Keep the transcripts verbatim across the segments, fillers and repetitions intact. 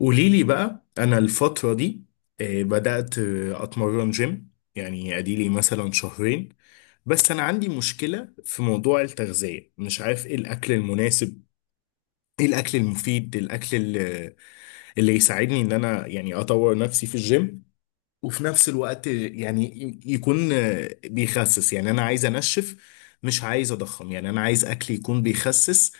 قولي لي بقى انا الفتره دي، آه، بدات آه، اتمرن جيم، يعني اديلي مثلا شهرين. بس انا عندي مشكله في موضوع التغذيه، مش عارف ايه الاكل المناسب، ايه الاكل المفيد، الاكل اللي, اللي يساعدني ان انا يعني اطور نفسي في الجيم، وفي نفس الوقت آه، يعني ي- يكون آه، بيخسس، يعني انا عايز انشف، مش عايز اضخم، يعني انا عايز اكل يكون بيخسس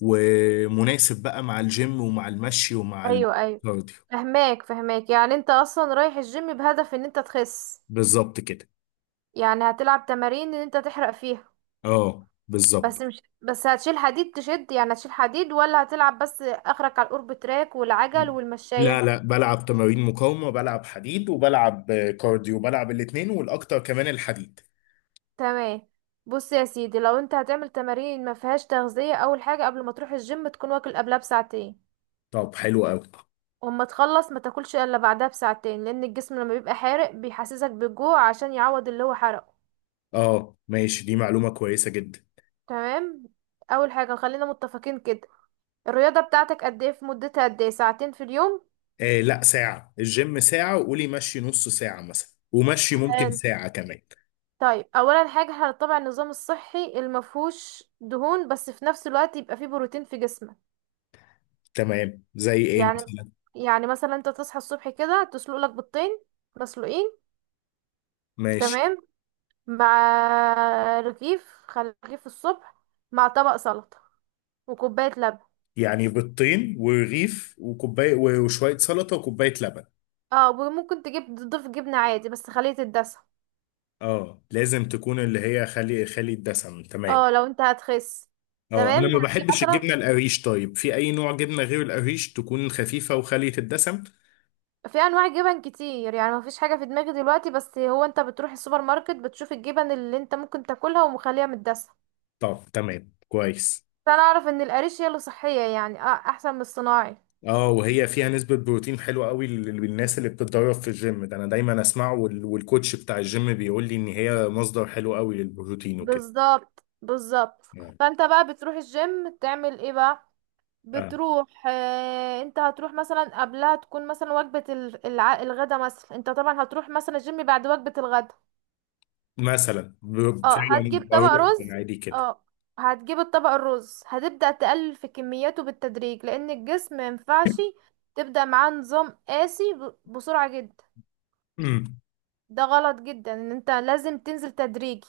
ومناسب بقى مع الجيم ومع المشي ومع ايوه ايوه. الكارديو. فهماك فهماك، يعني انت اصلا رايح الجيم بهدف ان انت تخس، بالظبط كده. يعني هتلعب تمارين ان انت تحرق فيها. اه، بالظبط. بس مش بس هتشيل حديد تشد، يعني هتشيل حديد ولا هتلعب بس اخرك على الأورب تراك والعجل لا، والمشاية؟ لا، بلعب تمارين مقاومة، بلعب حديد، وبلعب آه، كارديو، بلعب الاتنين، والأكتر كمان الحديد. تمام. بص يا سيدي، لو انت هتعمل تمارين ما فيهاش تغذية، اول حاجة قبل ما تروح الجيم تكون واكل قبلها بساعتين، طب حلو أوي. واما تخلص ما تاكلش الا بعدها بساعتين، لان الجسم لما بيبقى حارق بيحسسك بالجوع عشان يعوض اللي هو حرقه. اه، ماشي، دي معلومة كويسة جدا. تمام. اول حاجة خلينا متفقين كده. الرياضة بتاعتك قد ايه في مدتها؟ قد ايه، ساعتين في اليوم؟ آه، لا، ساعة الجيم ساعة، وقولي مشي نص ساعة مثلا، ومشي ممكن حلو. ساعة كمان. طيب اولا حاجة هنتبع النظام الصحي المفهوش دهون، بس في نفس الوقت يبقى فيه بروتين في جسمك. تمام، زي ايه يعني مثلا؟ يعني مثلا انت تصحى الصبح كده تسلق لك بيضتين مسلوقين. ماشي. تمام. مع رغيف خلي رغيف الصبح، مع طبق سلطة وكوباية لبن. يعني بيضتين ورغيف وكوباية وشوية سلطة وكوباية لبن؟ اه، وممكن تجيب تضيف جبنة عادي، بس خليه تتدسى. اه، لازم تكون اللي هي خالي خالي الدسم، تمام. اه لو انت هتخس. اه، انا تمام. ما هتيجي بحبش مثلا، الجبنه القريش، طيب في اي نوع جبنه غير القريش تكون خفيفه وخاليه الدسم؟ في انواع جبن كتير يعني، مفيش حاجه في دماغي دلوقتي، بس هو انت بتروح السوبر ماركت بتشوف الجبن اللي انت ممكن تاكلها ومخليها متدسه. طب تمام، كويس. بس انا اعرف ان القريش هي اللي صحيه، يعني اه احسن من الصناعي. اه، وهي فيها نسبه بروتين حلوه قوي لل- للناس اللي بتتدرب في الجيم، ده انا دايما اسمعه، وال- والكوتش بتاع الجيم بيقول لي ان هي مصدر حلو قوي للبروتين وكده، بالظبط بالظبط. يعني. فانت بقى بتروح الجيم تعمل ايه بقى؟ آه. بتروح آه انت هتروح مثلا، قبلها تكون مثلا وجبه ال- الع- الغدا، مثلا انت طبعا هتروح مثلا الجيم بعد وجبه الغدا. مثلا ب- اه هتجيب فعلا طبق بروح. رز. من عادي كده. اه هتجيب الطبق الرز، هتبدأ تقلل في كمياته بالتدريج، لأن الجسم مينفعش تبدأ معاه نظام قاسي ب- بسرعة جدا. أمم. ده غلط جدا، ان انت لازم تنزل تدريجي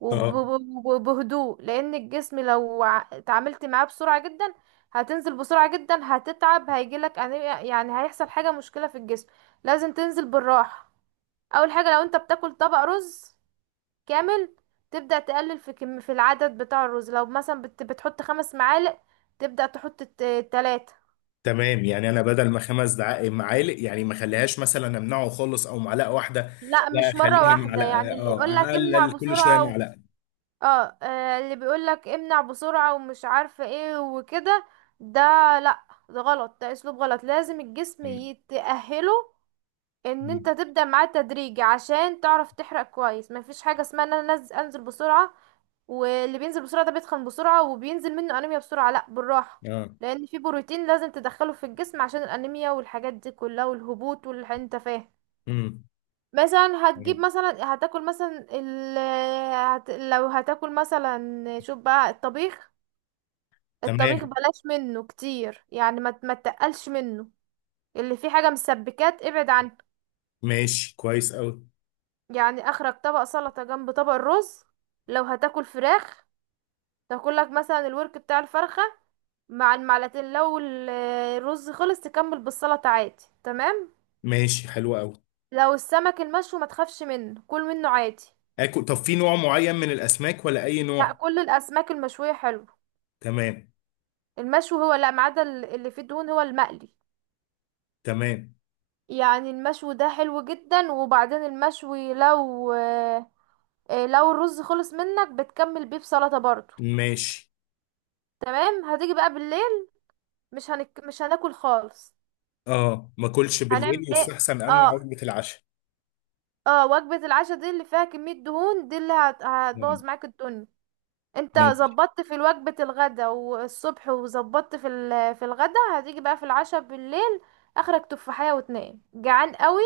وب- اه، وب- وبهدوء لأن الجسم لو ع- اتعاملت معاه بسرعة جدا هتنزل بسرعة جدا، هتتعب، هيجيلك أنيميا- يعني هيحصل حاجة، مشكلة في الجسم، لازم تنزل بالراحة. أول حاجة، لو انت بتاكل طبق رز كامل، تبدأ تقلل في كم في العدد بتاع الرز. لو مثلا بت بتحط خمس معالق، تبدأ تحط الت- تلاتة. تمام، يعني انا بدل ما خمس دع- معالق، يعني ما اخليهاش مثلا، امنعه خالص او معلقه واحده؟ لا، لا، مش مرة اخليها واحدة، معلقه، يعني اللي اه يقولك امنع اقلل كل شويه بسرعة و... معلقه. اه آه، اللي بيقولك امنع بسرعة ومش عارفة ايه وكده، ده، لا ده غلط، ده اسلوب غلط، لازم الجسم مم. يتأهله ان مم. انت تبدأ معاه تدريجي عشان تعرف تحرق كويس. مفيش حاجة اسمها ان انا نز- انزل بسرعة، واللي بينزل بسرعة ده بيتخن بسرعة وبينزل منه انيميا بسرعة، لا بالراحة. اه. لان في بروتين لازم تدخله في الجسم عشان الانيميا والحاجات دي كلها والهبوط واللي انت فاهم. مم. مثلا هتجيب مم. مثلا هتاكل مثلا ال... هت... لو هتاكل مثلا، شوف بقى الطبيخ. الطبيخ تمام، بلاش منه كتير، يعني ما ت- ما تقلش منه. اللي فيه حاجة مسبكات ابعد عنه. ماشي، كويس قوي. يعني اخرك طبق سلطة جنب طبق الرز. لو هتاكل فراخ، تاكلك مثلا الورك بتاع الفرخة مع المعلقتين. لو ال- الرز خلص، تكمل بالسلطة عادي. تمام. ماشي، حلو قوي. لو السمك المشوي ما تخافش منه، كل منه عادي. اكل، طب في نوع معين من الاسماك ولا اي لا، نوع؟ كل الاسماك المشوية حلو. تمام. المشوي هو، لا، ما عدا ال- اللي فيه دهون هو المقلي. تمام، يعني المشوي ده حلو جدا، وبعدين المشوي، لو آه، آه، لو الرز خلص منك بتكمل بيه بسلطة برضو. ماشي. تمام. هتيجي بقى بالليل، مش هنك... مش هناكل خالص. اه، ما اكلش هنعمل بالليل، ايه؟ يستحسن امنع اه وجبه العشاء؟ اه وجبة العشاء دي اللي فيها كمية دهون، دي اللي هت- مم. هتبوظ معاك الدنيا. انت ماشي. ظبطت في وجبة الغدا والصبح، وظبطت في ال- في الغدا، هتيجي بقى في العشاء بالليل. اخرك تفاحية، واتنين جعان قوي.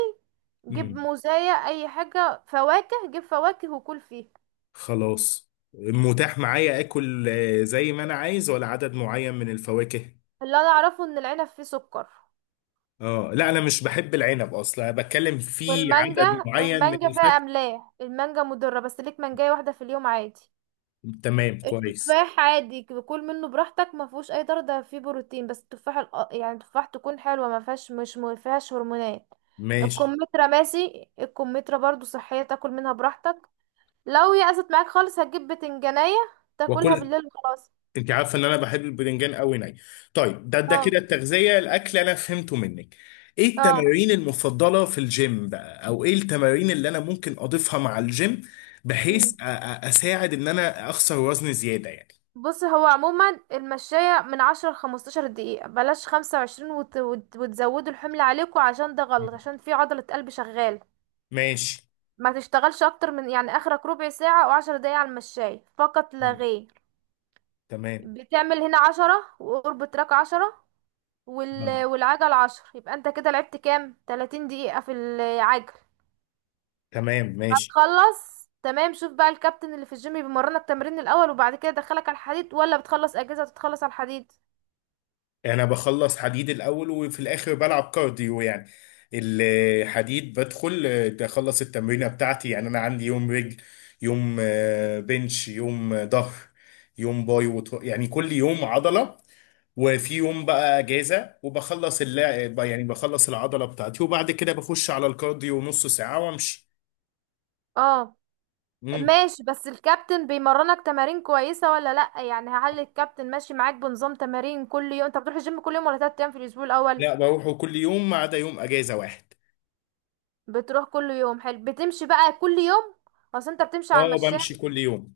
جيب مم. موزاية، اي حاجة فواكه، جيب فواكه وكل فيها. خلاص، متاح معايا اكل آه، زي ما انا عايز، ولا عدد معين من الفواكه؟ اللي انا اعرفه ان العنب فيه سكر. اه، لا، انا مش بحب العنب اصلا، أنا بتكلم في عدد والمانجا، معين من المانجا فيها الفاكهه. املاح، المانجا مضرة، بس ليك مانجاية واحدة في اليوم عادي. تمام، كويس. التفاح عادي، كل منه براحتك، ما فيهوش اي ضرر، ده فيه بروتين. بس التفاح الأ- يعني التفاح تكون حلوه، ما فيهاش مش ما فيهاش هرمونات. ماشي، الكمثرى ماشي، الكمثرى برضو صحيه، تاكل منها براحتك. لو يأست معاك خالص، هتجيب بتنجانيه، تاكلها واكل. بالليل وخلاص. انت عارفه ان انا بحب الباذنجان قوي ني. طيب، ده ده اه كده التغذيه الاكل انا فهمته منك. ايه اه. التمارين المفضله في الجيم بقى، او ايه التمارين اللي انا ممكن اضيفها مع الجيم؟ بحيث أ- مم. أ- اساعد ان انا اخسر وزن زياده يعني. بص، هو عموما المشاية من عشرة لخمستاشر دقيقة، بلاش خمسة وعشرين، وت... وت... وتزودوا الحمل عليكم، عشان ده مم. غلط، عشان في عضلة قلب شغالة. ماشي. ما تشتغلش اكتر من، يعني اخرك ربع ساعة او عشر دقايق على المشاية فقط لا مم. غير. تمام. بتعمل هنا عشرة، وقرب تراك عشرة مم. وال... والعجل عشر، يبقى انت كده لعبت كام، تلاتين دقيقة في العجل. تمام، ماشي. هتخلص تمام. شوف بقى الكابتن اللي في الجيم، بيمرنك تمرين الاول وبعد كده يدخلك على الحديد، ولا بتخلص اجهزة وتتخلص على الحديد؟ انا بخلص حديد الاول، وفي الاخر بلعب كارديو يعني. الحديد بدخل آه، اخلص التمرينه بتاعتي، يعني انا عندي يوم رجل، يوم آه، بنش، يوم آه، ظهر، يوم باي وتر... يعني كل يوم عضله. وفي يوم بقى اجازه، وبخلص اللعب، يعني بخلص العضله بتاعتي وبعد كده بخش على الكارديو نص ساعه وامشي. اه، مم. ماشي. بس الكابتن بيمرنك تمارين كويسة ولا لأ؟ يعني هل الكابتن ماشي معاك بنظام تمارين كل يوم؟ انت بتروح الجيم كل يوم ولا تلات ايام في الاسبوع الاول؟ لا، بروحه كل يوم ما عدا يوم اجازه واحد. بتروح كل يوم؟ حلو. بتمشي بقى كل يوم؟ اصل انت بتمشي على اه، المشاية، بمشي كل يوم.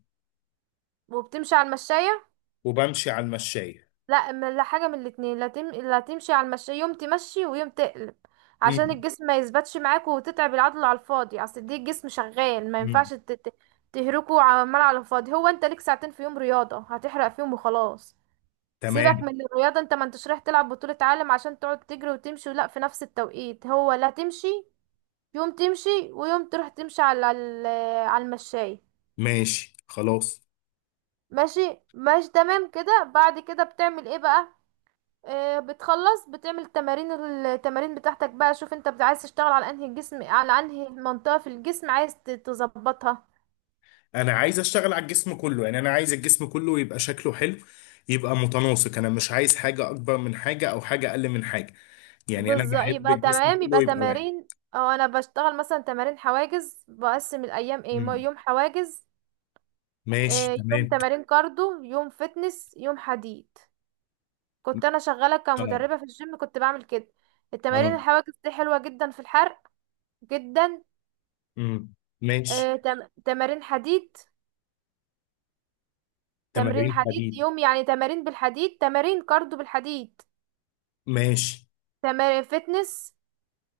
وبتمشي على المشاية. وبمشي على المشايه. لا م- لا، حاجة من الاتنين. لا, تم... لا تمشي على المشاية يوم، تمشي ويوم تقلب، عشان مم. الجسم ما يثبتش معاك وتتعب العضلة على الفاضي. اصل دي، الجسم شغال، ما مم. ينفعش ت... ت- تهركه عمال على الفاضي. هو انت ليك ساعتين في يوم رياضة هتحرق فيهم وخلاص. تمام، سيبك من الرياضة، انت ما انتش رايح تلعب بطولة عالم عشان تقعد تجري وتمشي. لا، في نفس التوقيت هو، لا، تمشي يوم، تمشي ويوم تروح تمشي على ال- على المشاية. ماشي، خلاص. ماشي ماشي تمام كده. بعد كده بتعمل ايه بقى؟ آه بتخلص، بتعمل تمارين التمارين بتاعتك بقى. شوف انت بت- عايز تشتغل على انهي الجسم على انهي منطقة في الجسم عايز ت- تظبطها. انا عايز اشتغل على الجسم كله، يعني انا عايز الجسم كله يبقى شكله حلو، يبقى متناسق، انا مش عايز حاجة اكبر من حاجة او حاجة اقل من حاجة، يعني انا بالظبط، بحب يبقى الجسم تمام، كله يبقى يبقى واحد. تمارين. او انا بشتغل مثلا تمارين حواجز، بقسم الايام ايه، م- امم. يوم حواجز. ماشي، آه يوم تمام. تمارين كاردو، يوم فتنس، يوم حديد. كنت انا شغالة اه. كمدربة في الجيم، كنت بعمل كده. التمارين اه. الحواجز دي حلوة جدا في الحرق، جدا. امم. ماشي. آه، تم... تمارين حديد. تمرين تمارين حديد حديد. يوم، يعني تمارين بالحديد، تمارين كاردو بالحديد، ماشي. تمارين فتنس.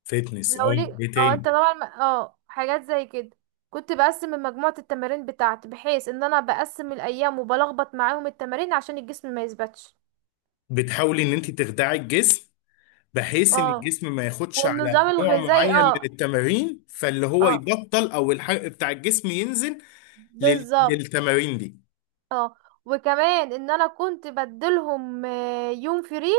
فتنس، لو اه. لي، ايه اه انت تاني؟ طبعا، ما- اه حاجات زي كده. كنت بقسم مجموعة التمارين بتاعتي بحيث ان انا بقسم الايام وبلخبط معاهم التمارين عشان الجسم ما يثبتش. بتحاولي ان انت تخدعي الجسم، بحيث ان اه. الجسم ما ياخدش على والنظام نوع الغذائي، معين من اه. التمارين، فاللي هو اه، يبطل، او الحرق بتاع الجسم ينزل لل- بالظبط. للتمارين دي. اه، وكمان ان انا كنت بدلهم آه، يوم فري.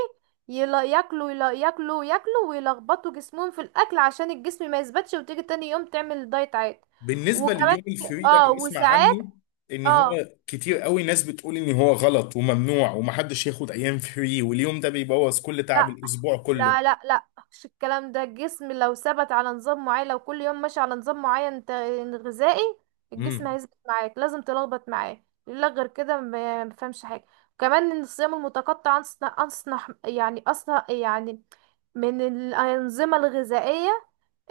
يلا ياكلوا، يلا ياكلوا ياكلوا، ويلخبطوا جسمهم في الاكل عشان الجسم ما يثبتش، وتيجي تاني يوم تعمل دايت عادي. بالنسبه وكمان، لليوم الفري ده، اه انا بسمع وساعات. عنه ان اه، هو كتير قوي ناس بتقول ان هو غلط وممنوع ومحدش ياخد ايام فري، واليوم ده بيبوظ كل تعب لا الاسبوع كله. لا لا. لا، مش الكلام ده. الجسم لو ثبت على نظام معين، لو كل يوم ماشي على نظام معين ت- غذائي، الجسم امم. هيثبت معاك، لازم تلخبط معاه، لا غير كده ما ما فهمش حاجة. كمان، ان الصيام المتقطع أنصح أنصح، يعني أصلا، يعني من الأنظمة الغذائية،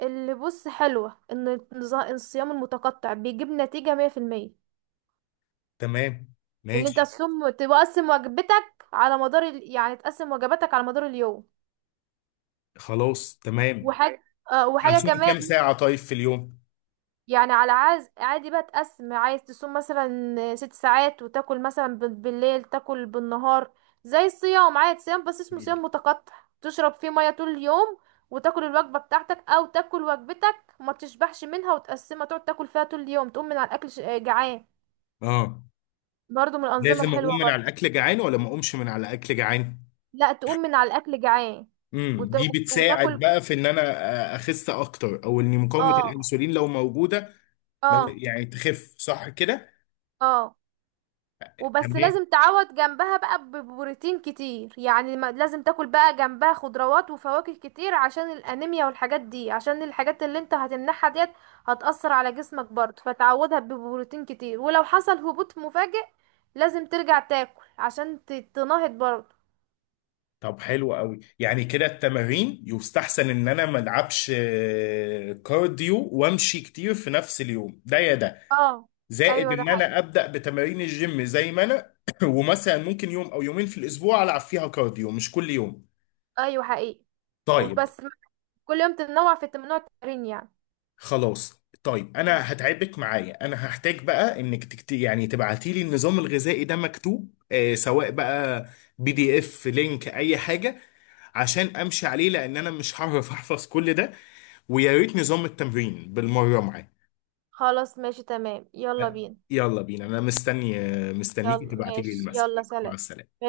اللي، بص، حلوة، ان النظا- الصيام المتقطع بيجيب نتيجة مية في المية. تمام، اللي انت ماشي. تصوم، تقسم وجبتك على مدار ال... يعني تقسم وجباتك على مدار اليوم. خلاص، تمام. وحاجة آه وحاجة اصوم كمان. كام ساعه طيب في اليوم؟ يعني على عاز عادي بقى، تقسم، عايز تصوم مثلا ست ساعات، وتاكل مثلا بال- بالليل، تاكل بالنهار. زي الصيام عادي، صيام، بس اسمه مم. صيام متقطع. تشرب فيه مية طول اليوم، وتاكل الوجبة بتاعتك، او تاكل وجبتك وما تشبعش منها وتقسمها، تقعد تاكل فيها طول اليوم، تقوم من على الاكل ش- جعان. اه، برضو من الانظمة لازم اقوم الحلوة من على برضو. الاكل جعان، ولا ما اقومش من على الاكل جعان؟ لا، تقوم من على الاكل جعان امم، وت... دي بتساعد وتاكل بقى في ان انا آه، اخس اكتر، او ان مقاومه اه الانسولين لو موجوده ما- اه يعني تخف صح كده؟ اه. وبس، تمام. لازم تعوض جنبها بقى ببروتين كتير، يعني ما- لازم تاكل بقى جنبها خضروات وفواكه كتير عشان الانيميا والحاجات دي، عشان الحاجات اللي انت هتمنحها ديت هتأثر على جسمك برضه، فتعوضها ببروتين كتير، ولو حصل هبوط مفاجئ لازم ترجع تاكل عشان ت- تنهض برضه. طب حلو قوي، يعني كده التمارين يستحسن ان انا ما العبش آه، كارديو وامشي كتير في نفس اليوم، ده يا ده؟ اه. زائد ايوه ده ان حقيقي، انا ابدا بتمارين الجيم زي ما انا ومثلا ممكن يوم او يومين في الاسبوع العب فيها كارديو، مش كل يوم. ايوه حقيقي. طيب. وبس كل يوم تتنوع في ممنوع التمرين يعني. خلاص طيب، انا هتعبك معايا، انا هحتاج بقى انك تكت... يعني تبعتي لي النظام الغذائي ده مكتوب، آه، سواء بقى بي دي اف، لينك، اي حاجه، عشان امشي عليه، لان انا مش هعرف احفظ كل ده. ويا ريت نظام التمرين بالمرة معاك. خلاص ماشي تمام. يلا بينا. يلا بينا، أنا مستني، مستنيكي يلا تبعتي لي ماشي. المسج. يلا مع سلام. السلامة.